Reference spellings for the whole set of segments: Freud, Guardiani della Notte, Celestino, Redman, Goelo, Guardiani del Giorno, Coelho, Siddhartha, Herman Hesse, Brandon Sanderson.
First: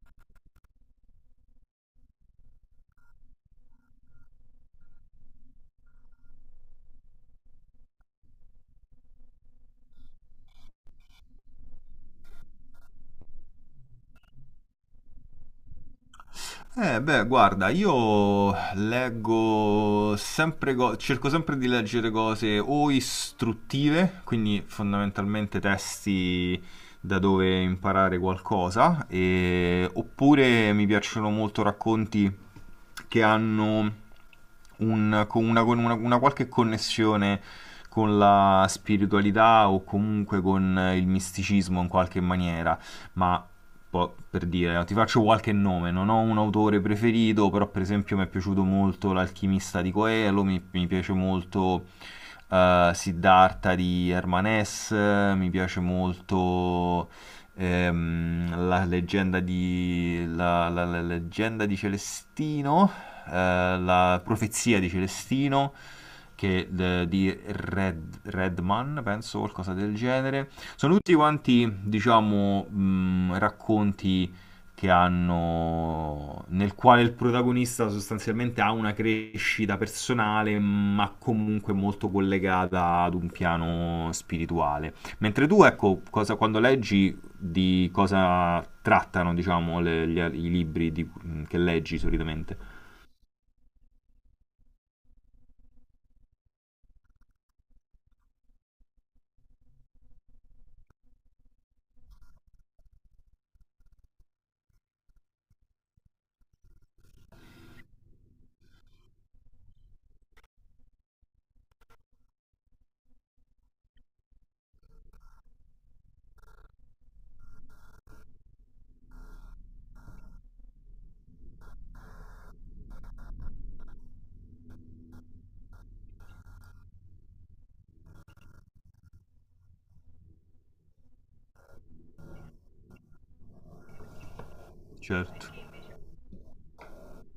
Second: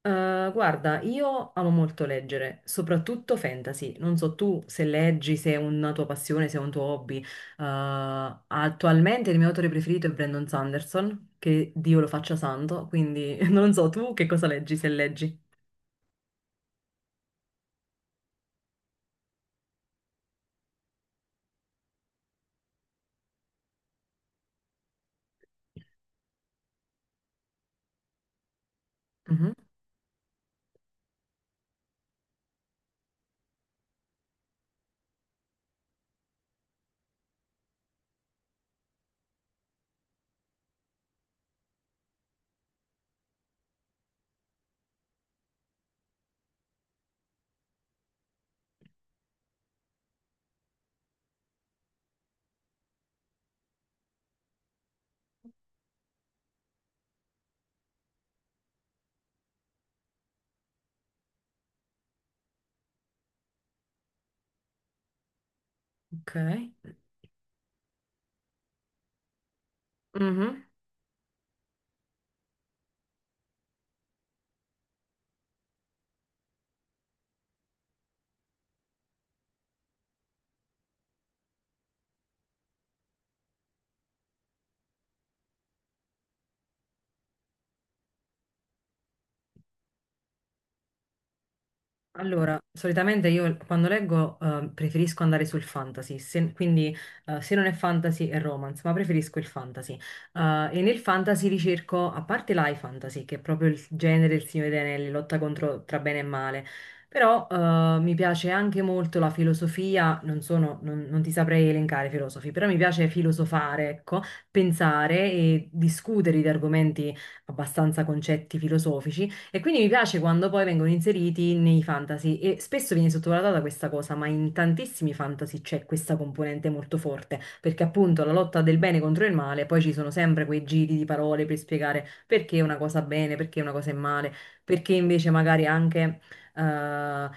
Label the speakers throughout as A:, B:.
A: Guarda, io amo molto leggere, soprattutto fantasy. Non so tu se leggi, se è una tua passione, se è un tuo hobby. Attualmente il mio autore preferito è Brandon Sanderson, che Dio lo faccia santo, quindi non so tu che cosa leggi, se leggi.
B: Guarda, io leggo sempre cerco sempre di leggere cose o istruttive, quindi fondamentalmente testi da dove imparare qualcosa,
A: Mhm.
B: oppure mi piacciono molto racconti che hanno con una, una qualche connessione con la spiritualità o comunque con il misticismo in qualche maniera ma per dire, ti faccio qualche nome, non ho un autore preferito, però per esempio mi è piaciuto molto L'alchimista di Coelho, mi piace molto Siddhartha di Herman Hesse, mi piace molto la leggenda di la leggenda di Celestino, la profezia di Celestino,
A: Ok.
B: che, di Red, Redman, penso, qualcosa del genere.
A: Mhm.
B: Sono tutti quanti, diciamo, racconti che hanno nel quale il protagonista sostanzialmente ha una crescita personale, ma comunque molto collegata ad un piano spirituale. Mentre tu, ecco, quando leggi di cosa trattano, diciamo, i libri che leggi solitamente?
A: Allora, solitamente io quando leggo preferisco andare sul fantasy, quindi se non è fantasy è romance, ma preferisco il fantasy. E nel fantasy ricerco, a parte l'high fantasy, che è proprio il genere del Signore degli Anelli, lotta contro tra bene e male, però mi piace anche molto la filosofia, non sono, non ti saprei elencare i filosofi, però mi piace filosofare, ecco, pensare e discutere di argomenti abbastanza concetti filosofici. E quindi mi piace quando poi vengono inseriti nei fantasy e spesso viene sottovalutata questa cosa, ma in tantissimi fantasy c'è questa componente molto forte, perché appunto la lotta del bene contro il male, poi ci sono sempre quei giri di parole per spiegare perché una cosa è bene, perché una cosa è male, perché invece
B: Certo.
A: magari anche eh,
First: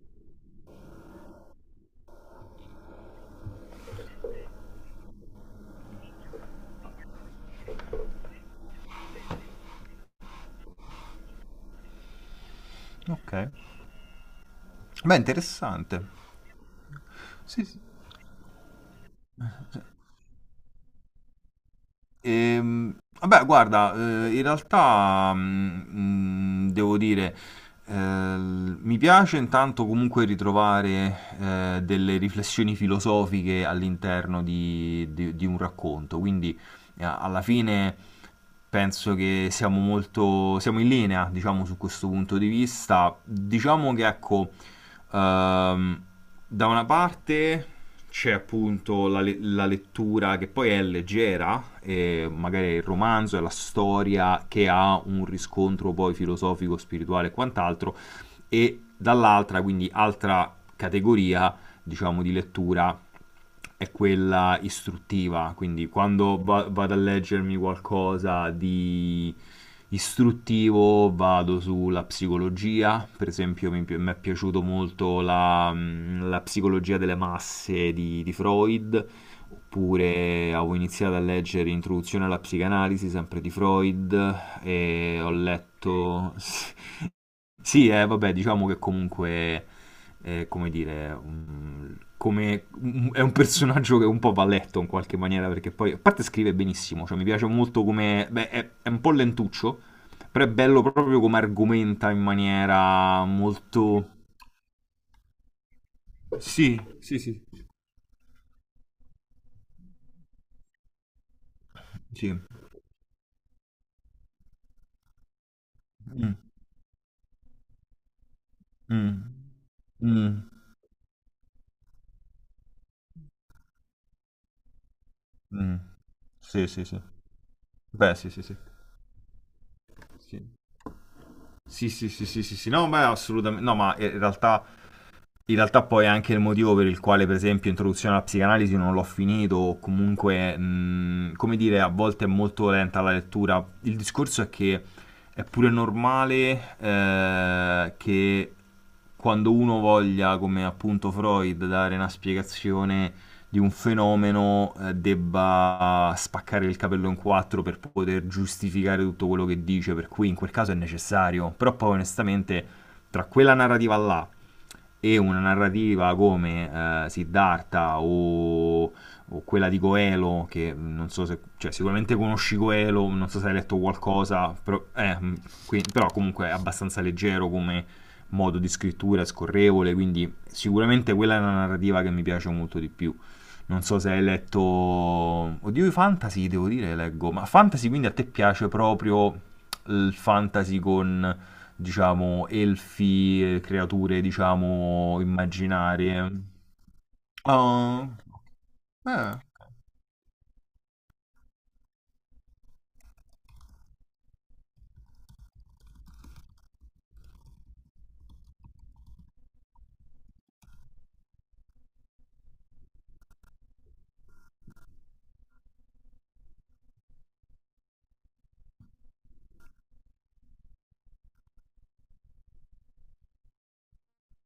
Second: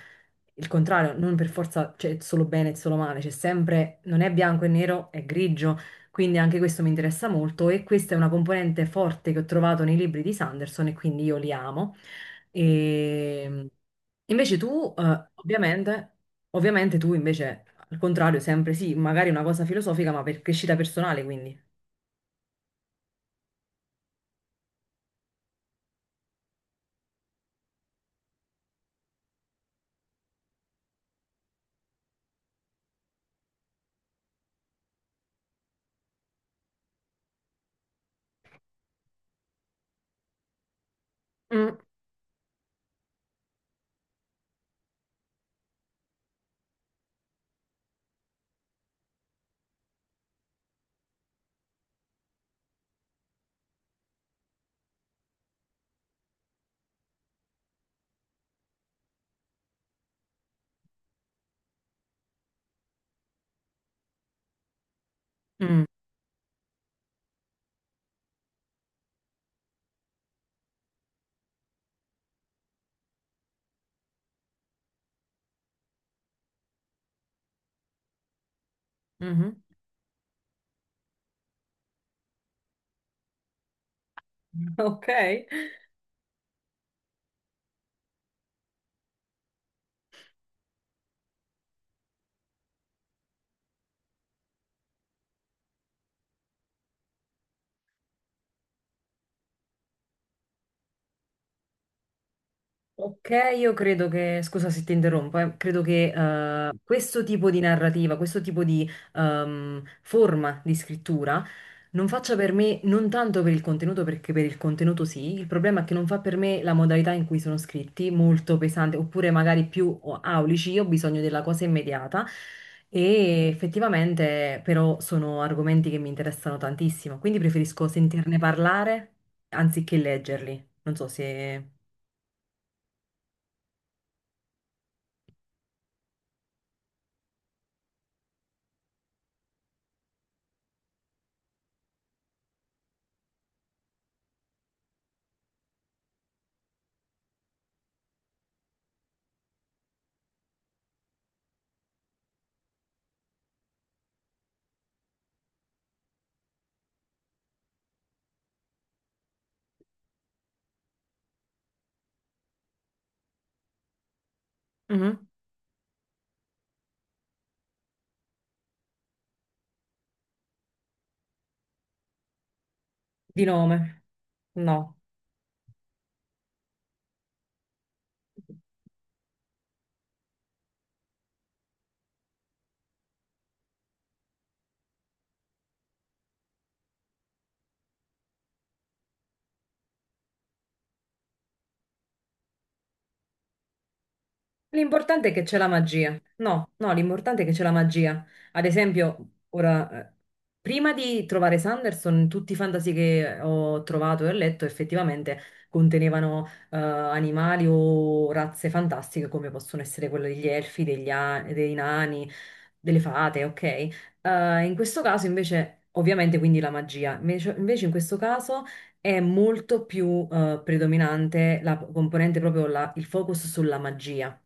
A: il contrario, non per forza c'è solo bene e solo male, c'è sempre, non è bianco e nero, è grigio. Quindi anche questo mi interessa molto e questa è una componente forte che ho trovato nei libri di Sanderson e quindi io li amo.
B: Ok.
A: E invece tu,
B: Beh, interessante.
A: ovviamente, ovviamente tu invece,
B: Sì, sì.
A: al contrario, sempre sì, magari una cosa filosofica, ma per crescita personale, quindi.
B: Vabbè, guarda, in realtà devo dire, mi piace intanto comunque ritrovare delle riflessioni filosofiche all'interno di, di un racconto, quindi alla fine penso che siamo in linea, diciamo,
A: Mm.
B: su questo punto di vista. Diciamo che ecco, ehm, da una parte c'è appunto la lettura che poi è leggera, e magari il romanzo e la storia che ha un riscontro poi filosofico, spirituale e quant'altro e dall'altra, quindi altra categoria diciamo di lettura è quella istruttiva,
A: Mm,
B: quindi quando vado a leggermi qualcosa di istruttivo vado sulla psicologia, per esempio mi è piaciuto molto la, la psicologia delle masse di Freud,
A: mhm.
B: oppure avevo iniziato a leggere Introduzione alla psicanalisi sempre di Freud e ho
A: Ok.
B: letto... Sì, vabbè, diciamo che comunque, come dire, è un personaggio che un po' va letto in qualche maniera, perché poi, a parte scrive benissimo, cioè mi piace molto come, beh, è un po' lentuccio, però è bello proprio come argomenta in maniera
A: Ok, io credo
B: molto...
A: che, scusa se ti interrompo, credo che
B: Sì, sì,
A: questo
B: sì.
A: tipo di narrativa, questo tipo di forma di scrittura non faccia
B: Sì.
A: per me, non tanto per il contenuto, perché per il contenuto sì, il problema è che non fa
B: Mm,
A: per me la modalità in cui sono scritti, molto pesante,
B: mm,
A: oppure magari più
B: mm,
A: aulici, io ho bisogno della cosa immediata e effettivamente però sono
B: mm.
A: argomenti che mi interessano
B: Sì, sì, sì.
A: tantissimo, quindi preferisco
B: Beh, sì,
A: sentirne
B: sì, sì.
A: parlare anziché
B: Sì,
A: leggerli, non so se...
B: sì, sì, sì, sì, sì. Sì. No, ma assolutamente... No, ma in realtà... In realtà poi è anche il motivo per il quale, per esempio, Introduzione alla psicanalisi non l'ho finito, o comunque, come dire, a volte è molto lenta la lettura. Il discorso è che è pure normale che quando uno voglia, come appunto Freud, dare una spiegazione di un fenomeno, debba spaccare il capello in quattro per poter giustificare tutto quello che dice, per cui in quel caso è necessario. Però poi onestamente, tra quella narrativa là e
A: Mhm.
B: una narrativa come Siddhartha o quella di Goelo, che non so se, cioè sicuramente conosci Goelo, non so
A: Di
B: se hai letto
A: nome?
B: qualcosa, però,
A: No.
B: però comunque è abbastanza leggero come modo di scrittura, è scorrevole, quindi sicuramente quella è una narrativa che mi piace molto di più. Non so se hai letto... Oddio, i fantasy, devo dire, leggo. Ma fantasy quindi a te piace proprio il fantasy con diciamo, elfi, creature, diciamo,
A: L'importante è che c'è la magia.
B: immaginarie.
A: No, no, l'importante è che c'è la
B: Ah,
A: magia. Ad esempio,
B: eh,
A: ora, prima di trovare Sanderson, tutti i fantasy che ho trovato e ho letto effettivamente contenevano animali o razze fantastiche come possono essere quelle degli elfi, dei nani, delle fate, ok? In questo caso invece, ovviamente, quindi la magia. Invece, invece in questo caso è molto più predominante la componente proprio il focus sulla magia.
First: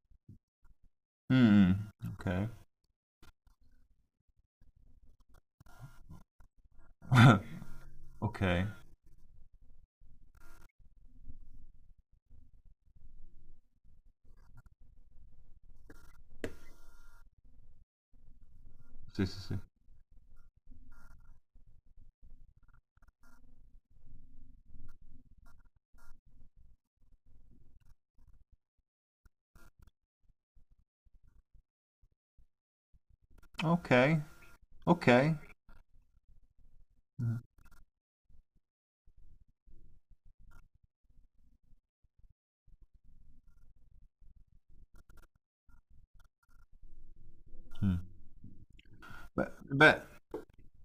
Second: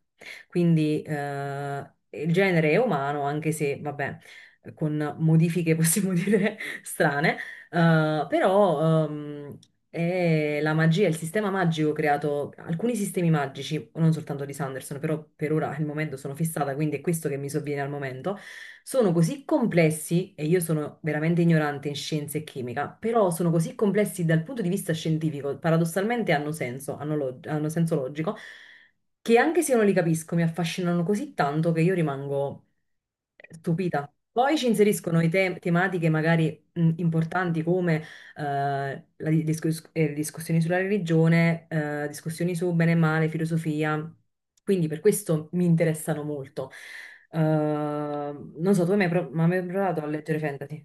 A: Quindi
B: mm, mm, ok,
A: il genere è umano, anche se, vabbè, con modifiche possiamo dire strane,
B: ok,
A: però è la magia, il sistema magico creato, alcuni sistemi magici, non soltanto di Sanderson, però per ora al momento sono fissata, quindi è questo che mi sovviene al momento, sono
B: sì, sì,
A: così
B: sì,
A: complessi, e io sono veramente ignorante in scienze e chimica, però sono così complessi dal punto di vista scientifico, paradossalmente hanno senso, hanno senso logico, che anche se io non li capisco mi affascinano così tanto che io rimango stupita.
B: ok,
A: Poi ci inseriscono
B: ok.
A: tematiche magari importanti come discussioni sulla religione, discussioni su bene e male, filosofia. Quindi per questo mi interessano molto.
B: Mm.
A: Non so, tu hai mai, pro- ma hai
B: Beh,
A: mai
B: beh,
A: provato a leggere fantasy?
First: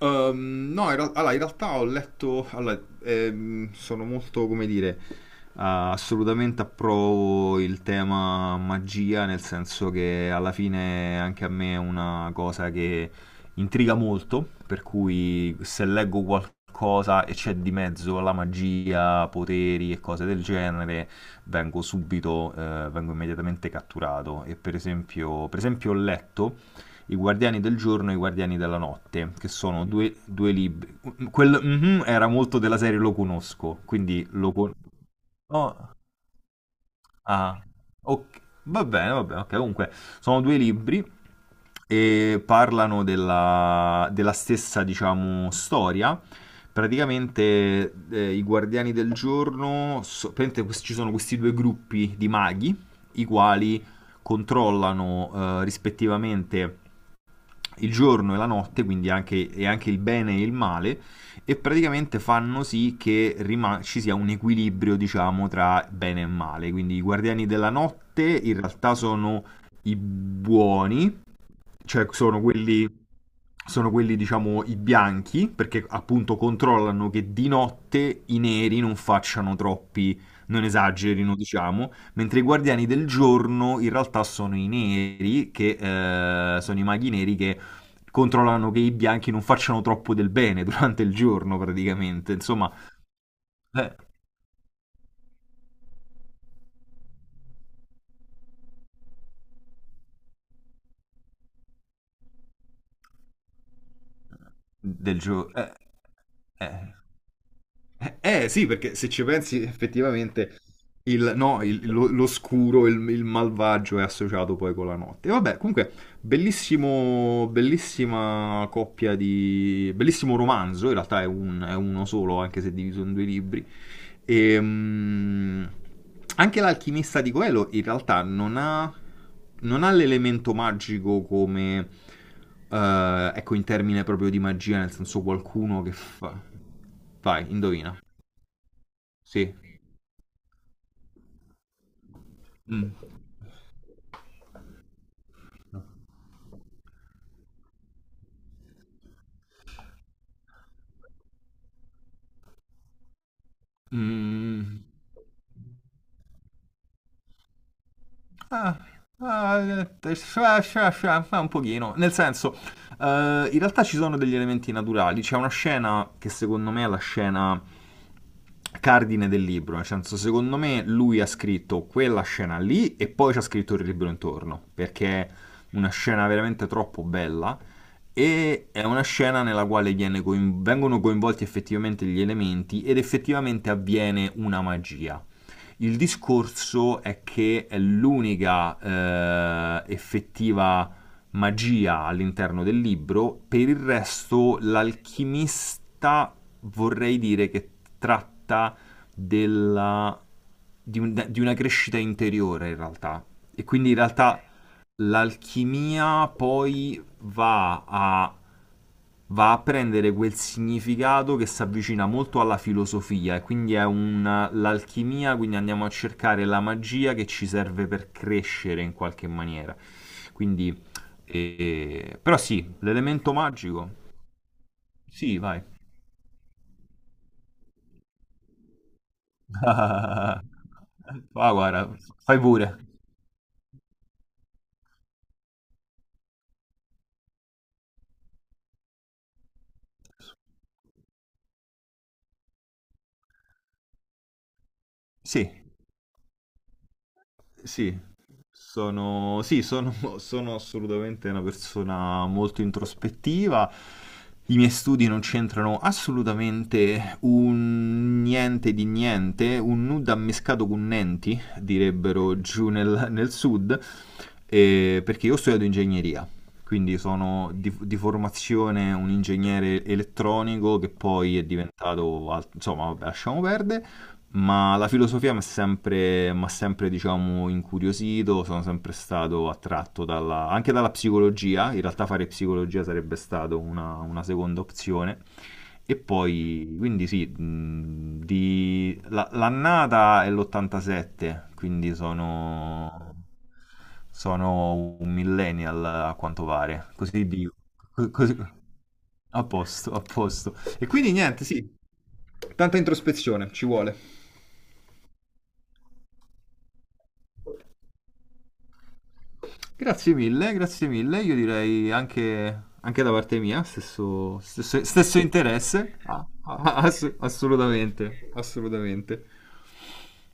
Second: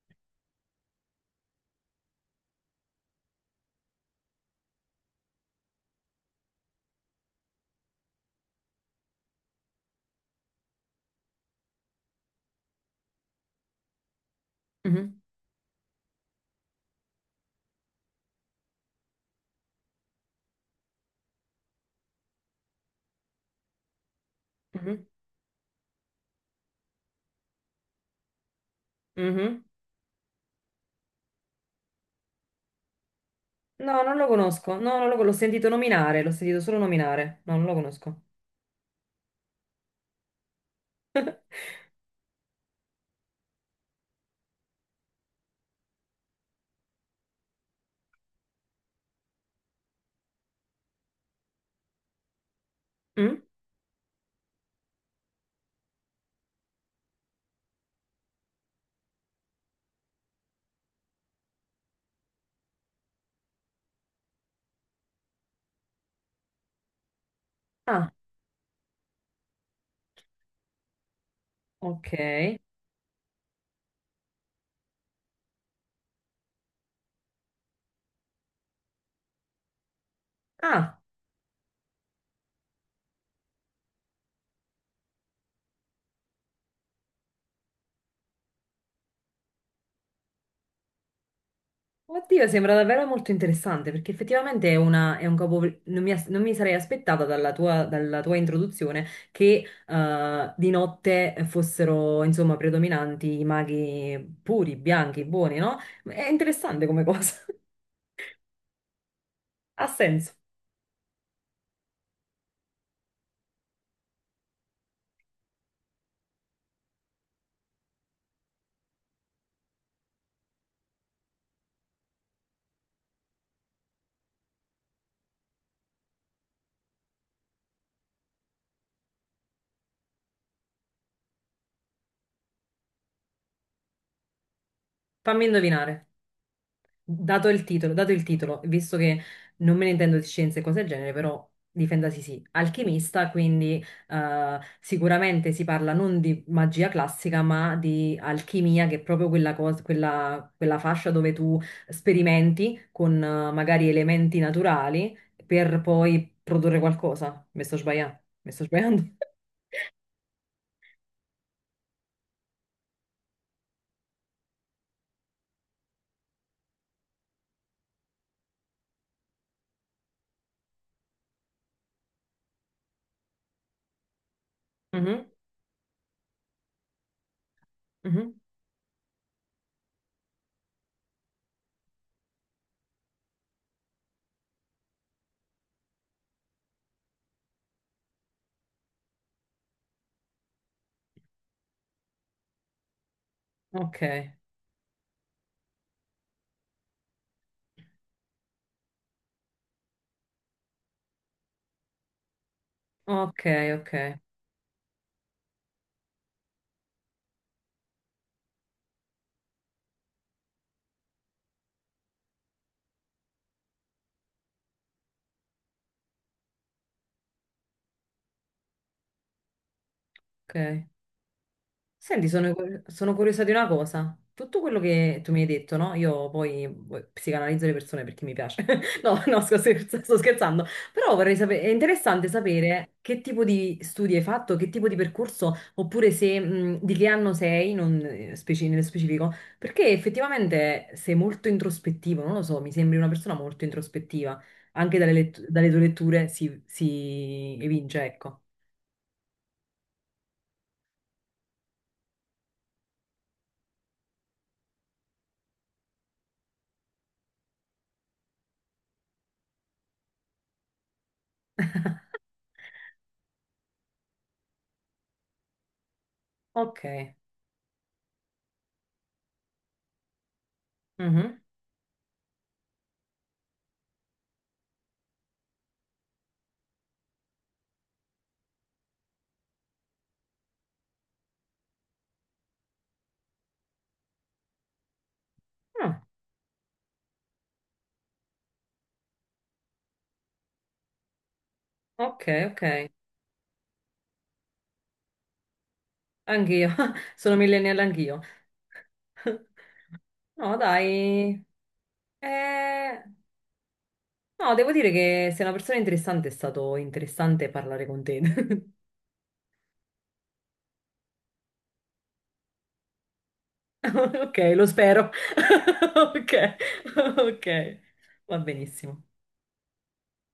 B: No, allora, in realtà ho letto, allora, sono molto, come dire, ah, assolutamente approvo il tema magia, nel senso che alla fine anche a me è una cosa che intriga molto, per
A: Mhm,
B: cui se leggo qualcosa e c'è di mezzo la magia, poteri e cose del genere, vengo subito, vengo immediatamente catturato. E
A: mhm,
B: per esempio ho letto i Guardiani del Giorno e i Guardiani della Notte, che
A: mhm.
B: sono due, due libri. Quel mhm era molto della serie lo conosco,
A: No, non lo
B: quindi
A: conosco. No, non lo con- l'ho sentito
B: oh,
A: nominare, l'ho sentito solo nominare. No,
B: ah,
A: non lo conosco.
B: ok, va bene, ok. Comunque, sono due libri e parlano della, della stessa, diciamo, storia. Praticamente, i Guardiani del Giorno, praticamente ci sono questi due gruppi di maghi, i
A: Mm?
B: quali controllano, rispettivamente il giorno e la notte, quindi anche, e anche il bene e il male, e praticamente fanno sì che ci sia un equilibrio, diciamo, tra bene e male. Quindi i guardiani della
A: Ah,
B: notte in realtà sono i buoni, cioè
A: ok.
B: sono quelli, diciamo, i bianchi, perché appunto controllano che di notte i neri non facciano troppi, non
A: Ah,
B: esagerino, diciamo, mentre i guardiani del giorno in realtà sono i neri, che sono i maghi neri che controllano che i bianchi non facciano troppo del bene durante il giorno, praticamente,
A: Oddio,
B: insomma,
A: sembra davvero molto interessante
B: eh,
A: perché effettivamente è un capo. Non mi sarei aspettata dalla tua, introduzione che di notte fossero insomma predominanti i maghi puri,
B: del
A: bianchi,
B: giorno.
A: buoni, no? È interessante come cosa.
B: Sì, perché se ci pensi
A: Ha senso.
B: effettivamente no, l'oscuro, il malvagio è associato poi con la notte. E vabbè, comunque bellissima coppia di... bellissimo romanzo, in realtà è uno solo, anche se diviso in due libri. E, mm, Anche l'alchimista di Coelho in realtà non ha, non ha l'elemento magico come... ecco, in termine proprio di magia, nel senso
A: Fammi
B: qualcuno che
A: indovinare.
B: fa... Vai, indovina.
A: Dato il titolo, visto che
B: Sì.
A: non me ne intendo di scienze e cose del genere, però difendasi sì,
B: Mm.
A: alchimista, quindi sicuramente si parla non di magia classica, ma di alchimia, che è proprio quella fascia dove tu sperimenti con magari elementi
B: Mm.
A: naturali per poi produrre qualcosa. Mi sto sbagliando? Mi sto
B: Ah,
A: sbagliando?
B: Scia, scia, scia, ma un pochino. Nel senso, in realtà ci sono degli elementi naturali. C'è una scena che secondo me è la scena cardine del libro. Nel senso, secondo me lui ha scritto quella scena lì e poi ci ha scritto il libro intorno, perché
A: Mhm,
B: è una scena veramente troppo bella.
A: mhm.
B: E è una scena nella quale vengono coinvolti effettivamente gli elementi ed effettivamente avviene una magia. Il discorso è che è l'unica effettiva magia all'interno del libro, per il
A: Ok,
B: resto l'alchimista vorrei dire che tratta della, di una crescita interiore in realtà.
A: ok,
B: E quindi
A: ok,
B: in realtà l'alchimia poi va a prendere quel significato che si avvicina molto alla filosofia e quindi l'alchimia, quindi andiamo a cercare la magia che ci serve per crescere in qualche maniera. Quindi,
A: ok. Senti,
B: però
A: sono,
B: sì,
A: sono
B: l'elemento
A: curiosa di una
B: magico,
A: cosa. Tutto quello che tu
B: sì,
A: mi hai
B: vai.
A: detto, no? Io poi psicanalizzo le persone perché mi piace. No, no, sto
B: Ah,
A: scherzando. Però vorrei sapere, è
B: guarda,
A: interessante
B: fai pure.
A: sapere che tipo di studi hai fatto, che tipo di percorso, oppure se, di che anno sei, non nello specifico, perché effettivamente sei molto introspettivo, non lo so, mi sembri una persona molto introspettiva. Anche
B: Sì,
A: dalle tue letture si
B: sì.
A: evince, ecco.
B: Sono, sì, sono, sono assolutamente una persona molto introspettiva. I miei studi non c'entrano assolutamente un niente di niente, un nudo ammescato con nenti, direbbero giù nel, nel sud, perché io ho studiato ingegneria,
A: Ok.
B: quindi sono di formazione un ingegnere elettronico che
A: Mhm.
B: poi è diventato, insomma, vabbè, lasciamo perdere ma la filosofia mi ha sempre, m'ha sempre, diciamo, incuriosito, sono sempre stato attratto anche dalla psicologia, in realtà fare psicologia sarebbe stata una seconda opzione, e
A: Ah,
B: poi, quindi sì, l'annata è l'87, quindi
A: ok, ok.
B: sono, sono un millennial a quanto
A: Anch'io,
B: pare, così
A: sono
B: dico,
A: millennial
B: Co-
A: anch'io.
B: così- a posto, a posto.
A: No,
B: E quindi
A: dai.
B: niente, sì, tanta
A: Eh,
B: introspezione ci vuole.
A: No, devo dire che sei una persona interessante, è stato interessante parlare con te.
B: Grazie mille, grazie mille. Io direi anche, anche da parte mia,
A: Ok,
B: stesso,
A: lo
B: stesso,
A: spero.
B: stesso interesse. Ah,
A: Ok, ok,
B: assolutamente,
A: va benissimo.
B: assolutamente.